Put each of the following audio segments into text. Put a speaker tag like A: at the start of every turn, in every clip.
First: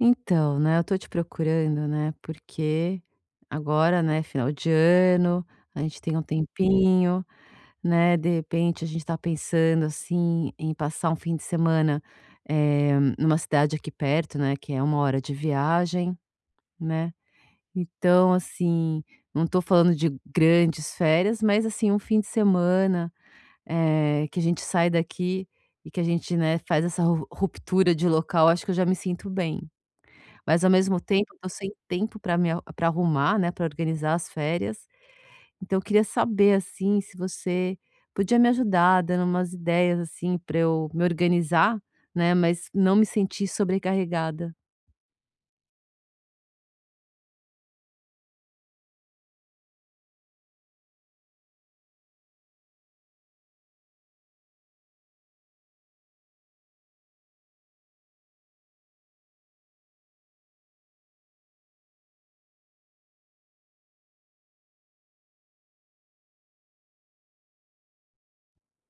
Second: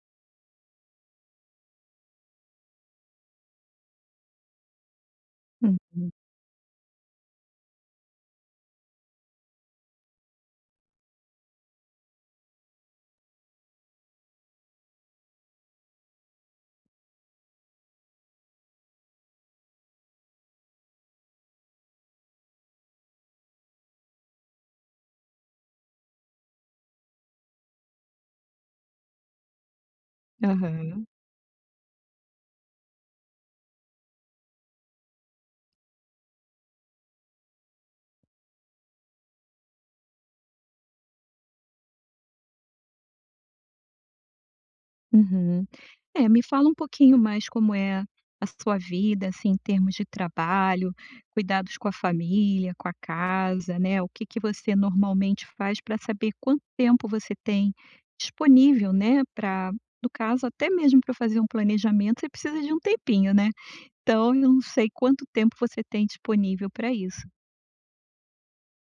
A: Então, né, eu tô te procurando, né, porque agora, né, final de ano, a gente
B: Uhum.
A: tem um tempinho, né, de repente a gente tá pensando, assim, em passar um fim de semana, numa cidade aqui perto, né, que é uma hora de viagem, né. Então, assim, não tô falando de grandes férias, mas, assim, um fim de semana, que a gente sai daqui e que a gente, né, faz essa ru ruptura de local, acho que eu já me sinto bem. Mas ao mesmo
B: Aham.
A: tempo eu tô sem tempo para me para arrumar, né, para organizar as férias. Então eu queria saber, assim, se você podia me ajudar dando umas ideias, assim, para eu me organizar, né, mas não me sentir sobrecarregada.
B: Uhum. É, me fala um pouquinho mais como é a sua vida, assim, em termos de trabalho, cuidados com a família, com a casa, né, o que que você normalmente faz para saber quanto tempo você tem disponível, né, para, no caso, até mesmo para fazer um planejamento, você precisa de um tempinho, né. Então, eu não sei quanto tempo você tem disponível para isso.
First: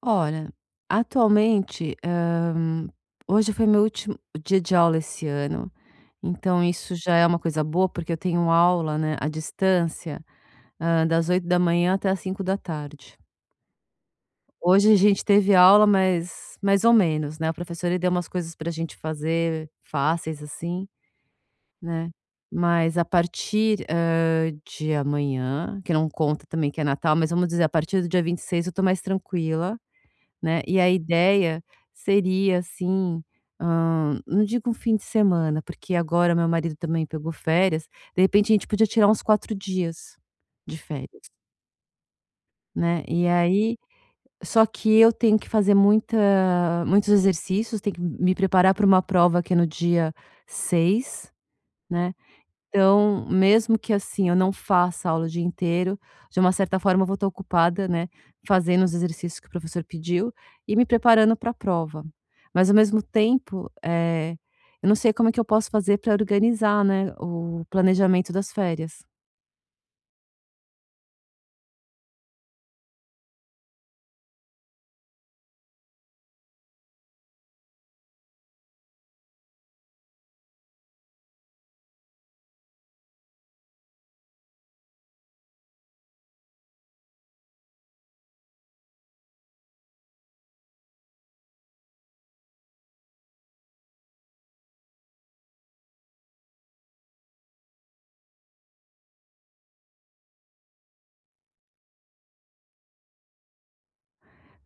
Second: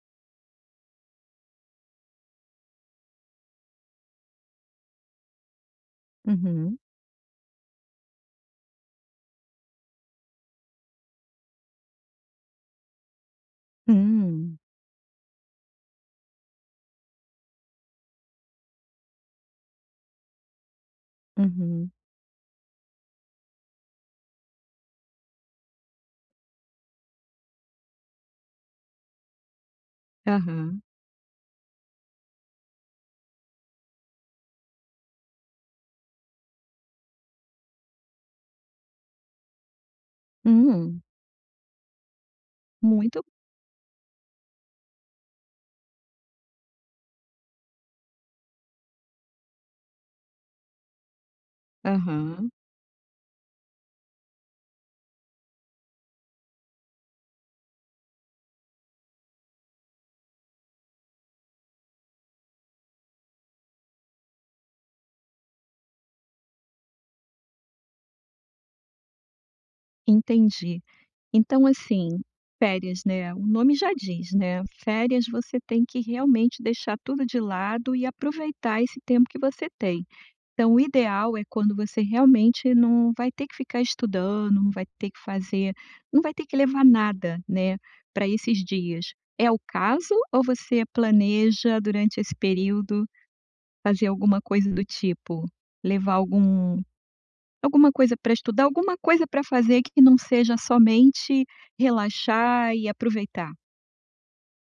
A: Olha, atualmente, hoje foi meu último dia de aula esse ano, então
B: Uhum.
A: isso já é uma coisa boa, porque eu tenho aula, né, à distância, das 8 da manhã até as 5 da tarde.
B: Hum.
A: Hoje a gente teve aula, mas mais ou menos, né, o professor ele deu umas coisas para a gente fazer fáceis, assim,
B: Uhum.
A: né, mas a partir, de amanhã, que não conta também que é Natal, mas vamos dizer, a partir do dia 26, eu tô mais tranquila, né, e
B: Aham.
A: a ideia seria, assim, não digo um fim de semana, porque agora meu marido também pegou férias, de repente a gente podia tirar uns 4 dias de
B: Hum.
A: férias, né,
B: Muito
A: e aí. Só que eu tenho que fazer muita muitos exercícios, tenho que me preparar para uma prova que é no dia 6, né.
B: Aham.
A: Então, mesmo que, assim, eu não faça aula o dia inteiro, de uma certa forma eu vou estar ocupada, né, fazendo os exercícios que o professor pediu e me preparando para a prova. Mas ao mesmo tempo, eu não sei como é que eu posso fazer para organizar, né, o planejamento das férias.
B: Entendi. Então assim, férias, né, o nome já diz, né, férias você tem que realmente deixar tudo de lado e aproveitar esse tempo que você tem. Então o ideal é quando você realmente não vai ter que ficar estudando, não vai ter que fazer não vai ter que levar nada, né, para esses dias. É o caso ou você planeja durante esse período fazer alguma coisa do tipo, levar alguma coisa para estudar, alguma coisa para fazer que não seja somente relaxar e aproveitar.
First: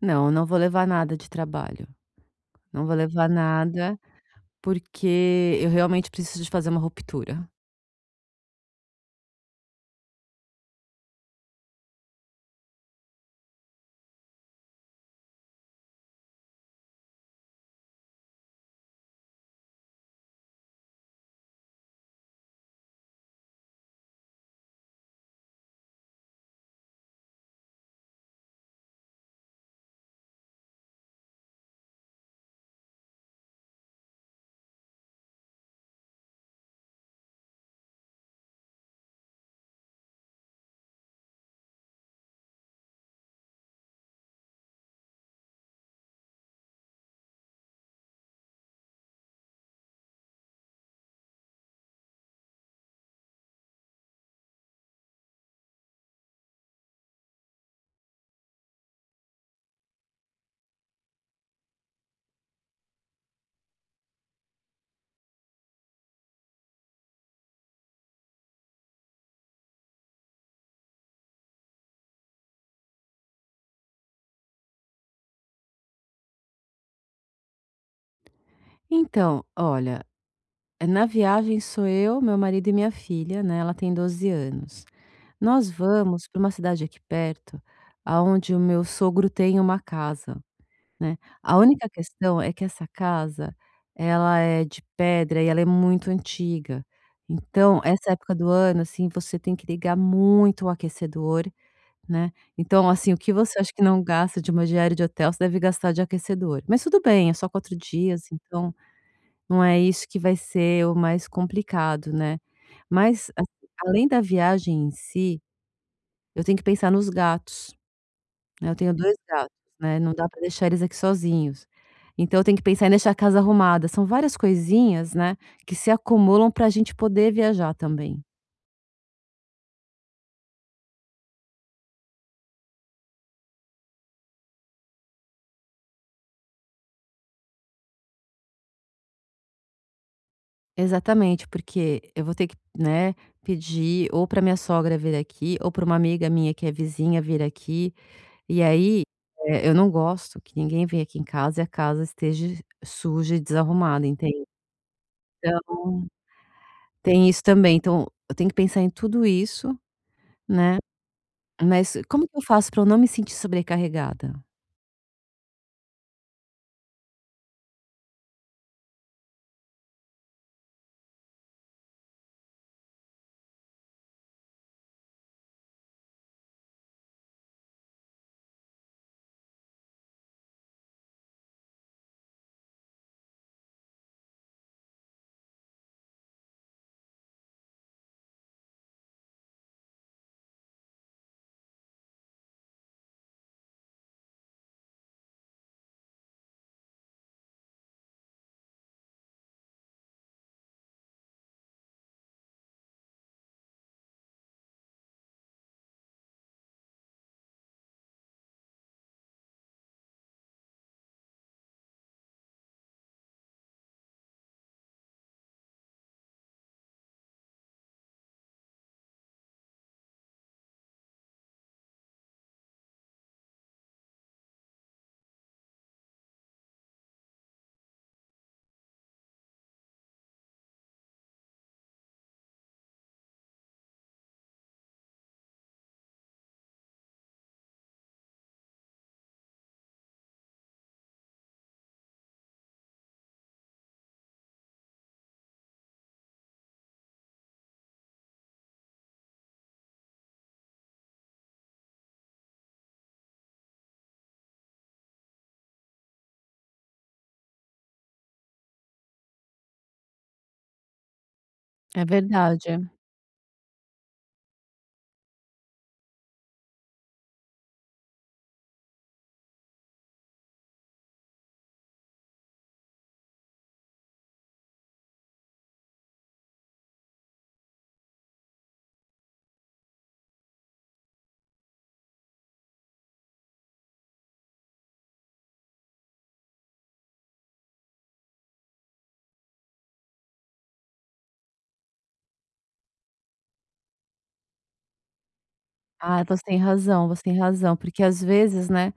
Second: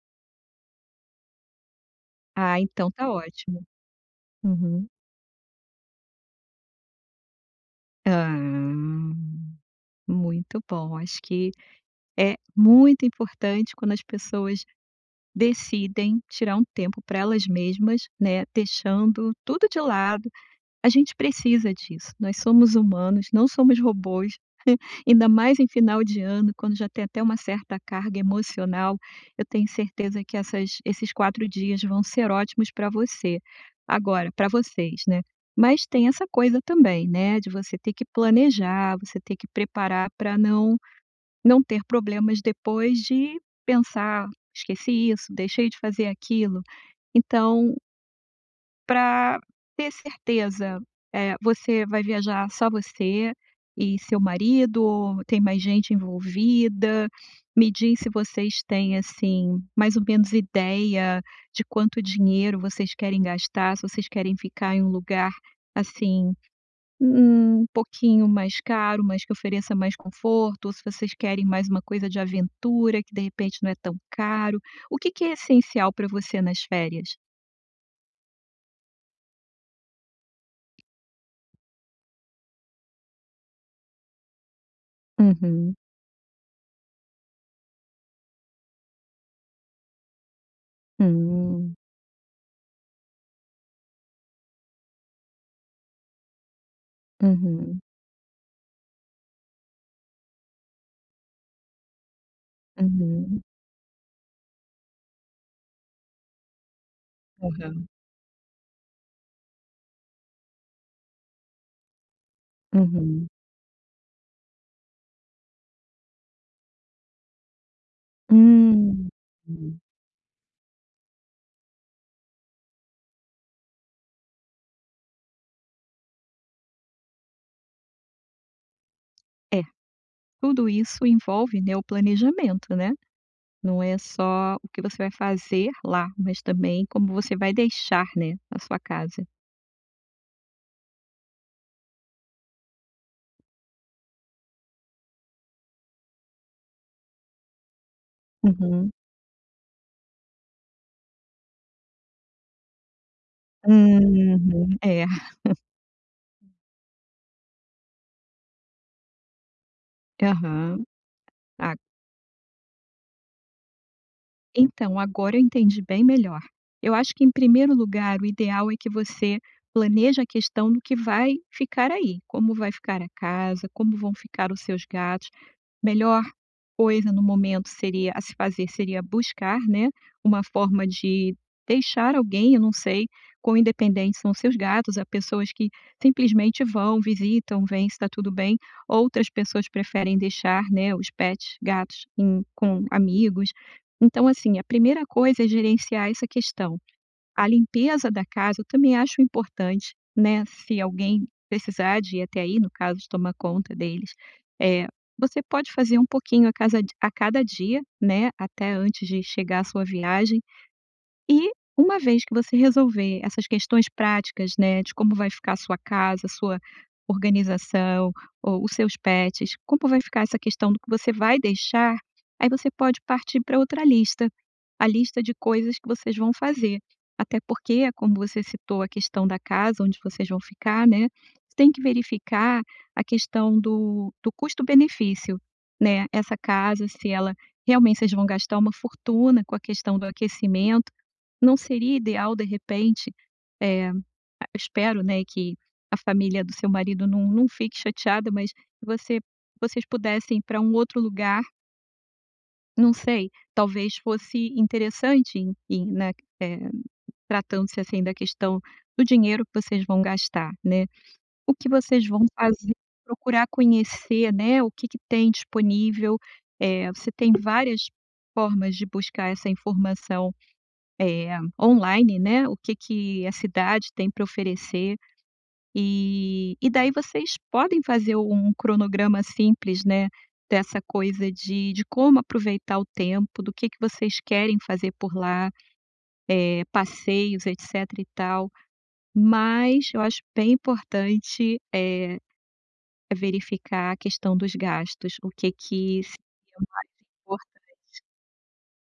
A: Não, não vou levar nada de trabalho,
B: Ah,
A: não
B: então
A: vou
B: tá
A: levar
B: ótimo.
A: nada.
B: Uhum.
A: Porque eu realmente preciso de fazer uma ruptura.
B: Ah, muito bom. Acho que é muito importante quando as pessoas decidem tirar um tempo para elas mesmas, né, deixando tudo de lado. A gente precisa disso. Nós somos humanos, não somos robôs. Ainda mais em final de ano, quando já tem até uma certa carga emocional, eu tenho certeza que essas esses 4 dias vão ser ótimos para você. Agora, para vocês, né. Mas tem essa coisa também, né, de você ter que planejar, você ter que preparar para não ter problemas depois de pensar: "Ah, esqueci isso, deixei de fazer aquilo". Então para ter certeza, você vai viajar só você e seu marido ou tem mais gente envolvida? Me diz se vocês têm, assim, mais ou menos ideia de quanto dinheiro vocês querem gastar, se vocês querem ficar em um lugar, assim, um pouquinho mais caro, mas que ofereça mais conforto, ou se vocês querem mais uma coisa de aventura, que de repente não é tão caro. O que que é essencial para você nas férias?
A: Então, olha, na viagem sou eu, meu marido e minha filha, né, ela tem 12 anos. Nós
B: Uhum.
A: vamos para uma cidade aqui perto, aonde o meu sogro tem uma casa, né. A
B: Hum.
A: única questão é que essa casa, ela é de pedra e ela é muito antiga. Então,
B: Uhum,
A: essa época do ano, assim, você tem que ligar muito o aquecedor. Né, então assim, o que
B: uhum,
A: você acha que não gasta de uma diária de hotel, você deve gastar de aquecedor. Mas tudo bem, é só 4
B: Aham.
A: dias, então não é isso que vai ser o mais complicado, né.
B: Uhum.
A: Mas, assim, além da viagem em si, eu tenho que pensar nos gatos, né, eu tenho
B: Hum,
A: 2 gatos,
B: hum.
A: né, não dá para deixar eles aqui sozinhos. Então eu tenho que pensar em deixar a casa arrumada, são várias coisinhas, né, que se acumulam para a gente poder viajar também.
B: É, tudo isso envolve, né, o planejamento, né. Não é só o que você vai fazer lá, mas também como você vai deixar, né, a sua casa.
A: Exatamente, porque eu vou ter que, né, pedir ou para minha sogra vir aqui, ou para uma amiga minha que é vizinha vir aqui, e
B: Uhum,
A: aí, eu não gosto que ninguém venha aqui em casa e a casa esteja suja e desarrumada, entende?
B: uhum, é,
A: Então, tem isso também. Então, eu tenho que pensar em tudo isso, né,
B: aham. Ah,
A: mas como que eu faço para eu não me sentir sobrecarregada?
B: então agora eu entendi bem melhor. Eu acho que em primeiro lugar o ideal é que você planeje a questão do que vai ficar aí, como vai ficar a casa, como vão ficar os seus gatos. Melhor coisa no momento seria a se fazer seria buscar, né, uma forma de deixar alguém, eu não sei, quão independentes são seus gatos. Há pessoas que simplesmente vão, visitam, vêm se está tudo bem, outras pessoas preferem deixar, né, os pets, gatos em com amigos. Então, assim, a primeira coisa é gerenciar essa questão. A limpeza da casa eu também acho importante, né, se alguém precisar de ir até aí, no caso de tomar conta deles, eh, você pode fazer um pouquinho a casa a cada dia, né, até antes de chegar à sua viagem. E uma vez que você resolver essas questões práticas, né, de como vai ficar a sua casa, a sua organização, ou os seus pets, como vai ficar essa questão do que você vai deixar, aí você pode partir para outra lista, a lista de coisas que vocês vão fazer. Até porque, é como você citou a questão da casa onde vocês vão ficar, né, você tem que verificar a questão do custo-benefício, né, essa casa, se ela realmente vocês vão gastar uma fortuna com a questão do aquecimento, não seria ideal, de repente, eh, espero, né, que a família do seu marido não fique chateada, mas que vocês pudessem ir pra um outro lugar, não sei, talvez fosse interessante em, né, eh, tratando-se, assim, da questão do dinheiro que vocês vão gastar, né. O que
A: É
B: vocês vão
A: verdade.
B: fazer, procurar conhecer, né, o que que tem disponível, você tem várias formas de buscar essa informação. É, online, né, o que que a cidade tem para oferecer, e daí vocês podem fazer um cronograma simples, né, dessa coisa de como aproveitar o tempo, do que vocês querem fazer por lá, passeios, etcétera e tal, mas eu acho bem importante, verificar a questão dos gastos, o que que
A: Ah,
B: seria um
A: você tem
B: valor
A: razão, porque às vezes, né,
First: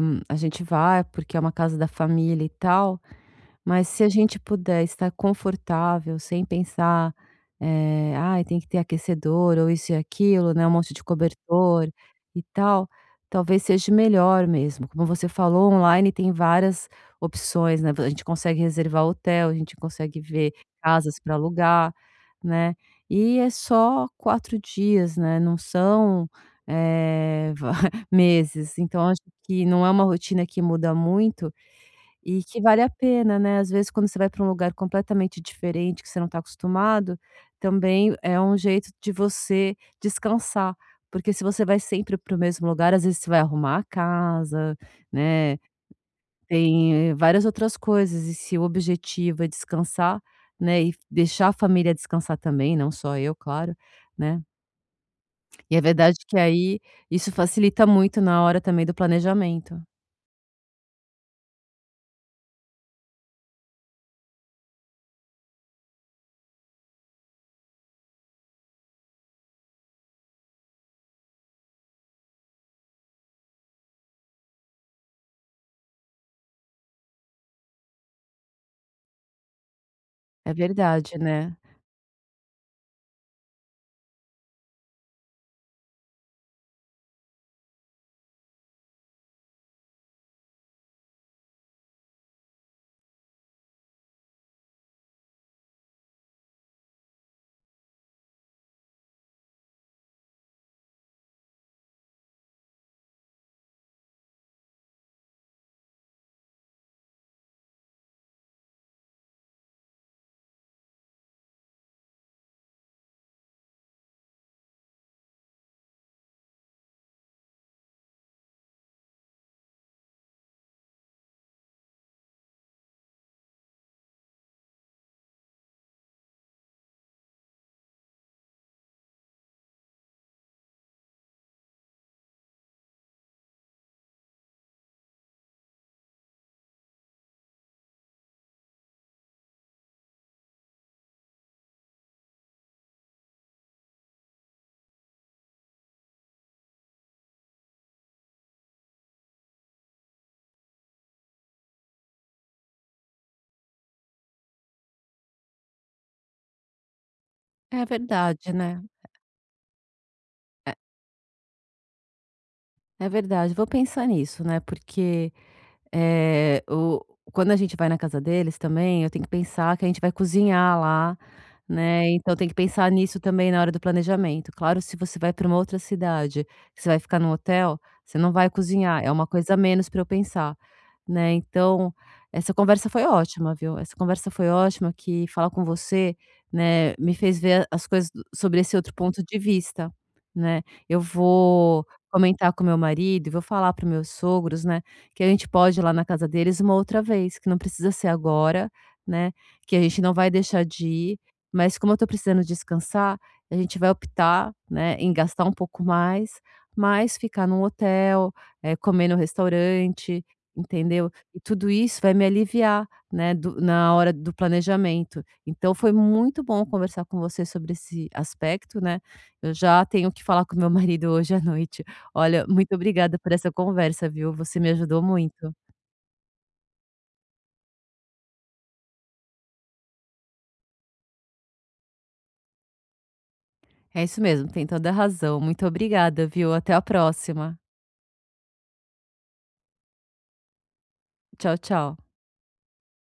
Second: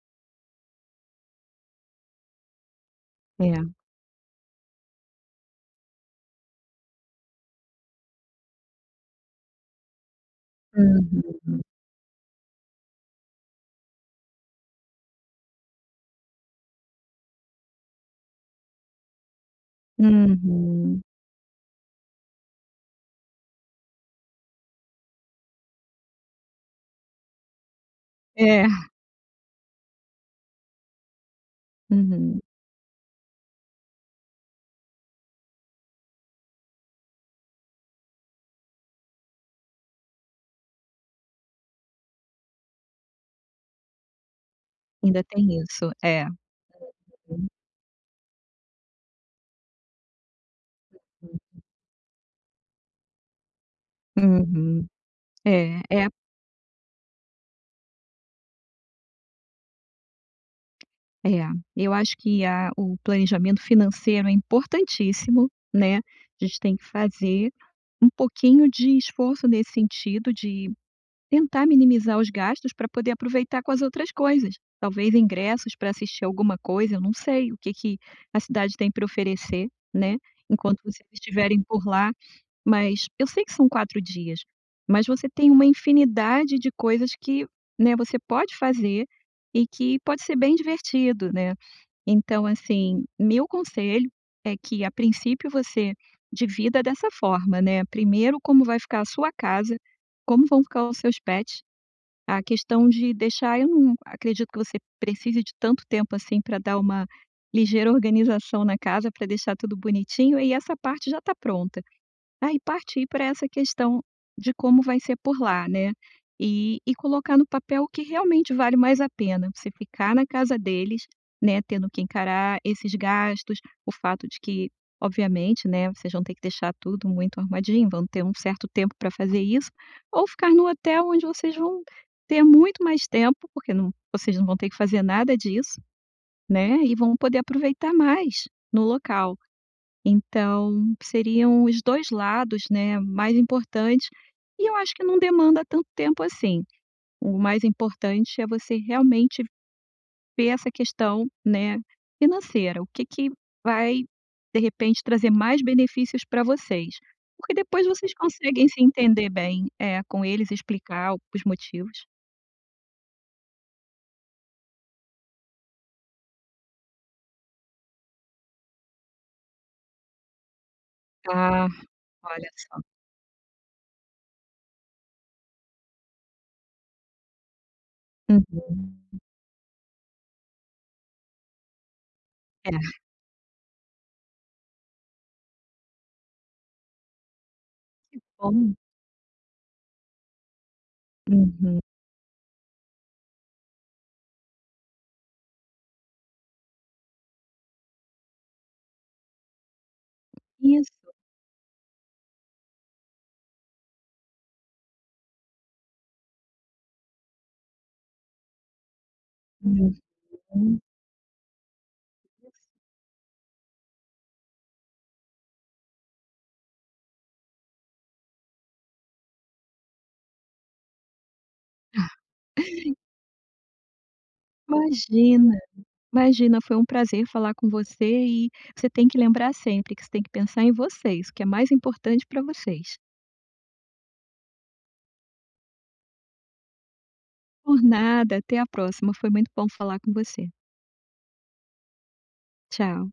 A: a gente vai porque é uma casa da família e tal.
B: é.
A: Mas se a gente puder estar confortável, sem pensar, "Ai, tem que ter aquecedor", ou isso e aquilo, né, um monte de
B: Uhum,
A: cobertor e tal, talvez seja melhor mesmo. Como você falou, online tem várias opções, né, a gente consegue reservar hotel, a gente consegue ver
B: uhum.
A: casas para alugar, né. E é só 4 dias, né, não são, va
B: É,
A: meses. Então acho que não é uma rotina que muda muito
B: uhum,
A: e que vale a pena, né, às vezes quando você vai para um lugar completamente diferente, que você não está acostumado, também é um jeito de você descansar, porque se você vai sempre para o mesmo lugar, às vezes você vai arrumar a casa,
B: ainda
A: né,
B: tem isso, é.
A: tem várias
B: Uhum.
A: outras coisas e se o objetivo é descansar, né, e deixar a família descansar também, não só eu, claro, né.
B: Uhum.
A: E
B: É,
A: é
B: é,
A: verdade que aí isso facilita muito na hora também do planejamento.
B: é. Eu acho que a o planejamento financeiro é importantíssimo, né. A gente tem que fazer um pouquinho de esforço nesse sentido de tentar minimizar os gastos para poder aproveitar com as outras coisas. Talvez ingressos para assistir alguma coisa, eu não sei o que que a cidade tem para oferecer, né,
A: É
B: enquanto vocês
A: verdade, né.
B: estiverem por lá. Mas eu sei que são 4 dias, mas você tem uma infinidade de coisas que, né, você pode fazer e que pode ser bem divertido, né. Então, assim, meu conselho é que, a princípio, você divida dessa forma, né. Primeiro, como vai ficar a sua casa, como vão ficar os seus pets. A questão de deixar eu não acredito que você precise de tanto tempo assim para dar uma ligeira organização na casa, para deixar tudo bonitinho, e essa parte já está pronta. Aí partir para essa questão de como vai ser por lá, né. E colocar no papel o que realmente vale mais a pena, você ficar na casa deles, né, tendo que encarar esses gastos, o fato de que, obviamente, né, vocês vão ter que deixar tudo muito armadinho, vão ter um certo tempo para fazer isso, ou ficar no hotel onde vocês vão ter muito mais tempo, porque vocês não vão ter que fazer nada disso, né, e vão poder aproveitar mais no local. Então, seriam os 2 lados, né, mais importantes, e eu acho que não demanda tanto tempo assim. O mais importante é você realmente ver essa questão, né, financeira, o que que vai, de repente, trazer mais benefícios para vocês, porque
A: É
B: depois vocês
A: verdade,
B: conseguem
A: né.
B: se entender bem, é, com eles, explicar o os motivos.
A: É verdade, vou pensar nisso, né? Porque eh, o quando a gente vai na casa deles também, eu tenho que pensar que a gente vai cozinhar lá,
B: Ah,
A: né, então tem
B: olha
A: que
B: só.
A: pensar nisso também na hora do planejamento. Claro, se você vai para uma outra cidade, que você vai ficar num hotel, você não vai cozinhar, é
B: Uhum.
A: uma coisa a menos para eu pensar, né. Então, essa
B: É,
A: conversa foi ótima, viu. Essa conversa foi ótima, que falar com você, né, me fez ver as coisas do sobre
B: bom.
A: esse outro ponto de vista, né. Eu
B: Uhum.
A: vou comentar com meu marido, vou falar para meus sogros, né, que a gente pode ir lá na casa deles uma outra vez, que não precisa ser agora, né, que a gente não vai deixar de
B: Isso.
A: ir, mas como eu tô precisando descansar, a gente vai optar, né, em gastar um pouco mais, mas ficar num hotel, comer no restaurante,
B: Uhum.
A: entendeu? E tudo isso vai me aliviar, né, do na hora do planejamento. Então foi muito bom conversar com você sobre esse aspecto, né, eu já tenho que falar com meu marido hoje à noite. Olha, muito obrigada por essa conversa, viu? Você me ajudou muito.
B: Imagina. Imagina, foi um prazer falar com você e você tem que lembrar sempre que você tem que pensar em vocês, o que é mais importante para vocês.
A: É isso mesmo, tem toda a razão. Muito obrigada, viu? Até a próxima.
B: Por nada, até a próxima. Foi muito bom falar com você.
A: Tchau, tchau.
B: Tchau.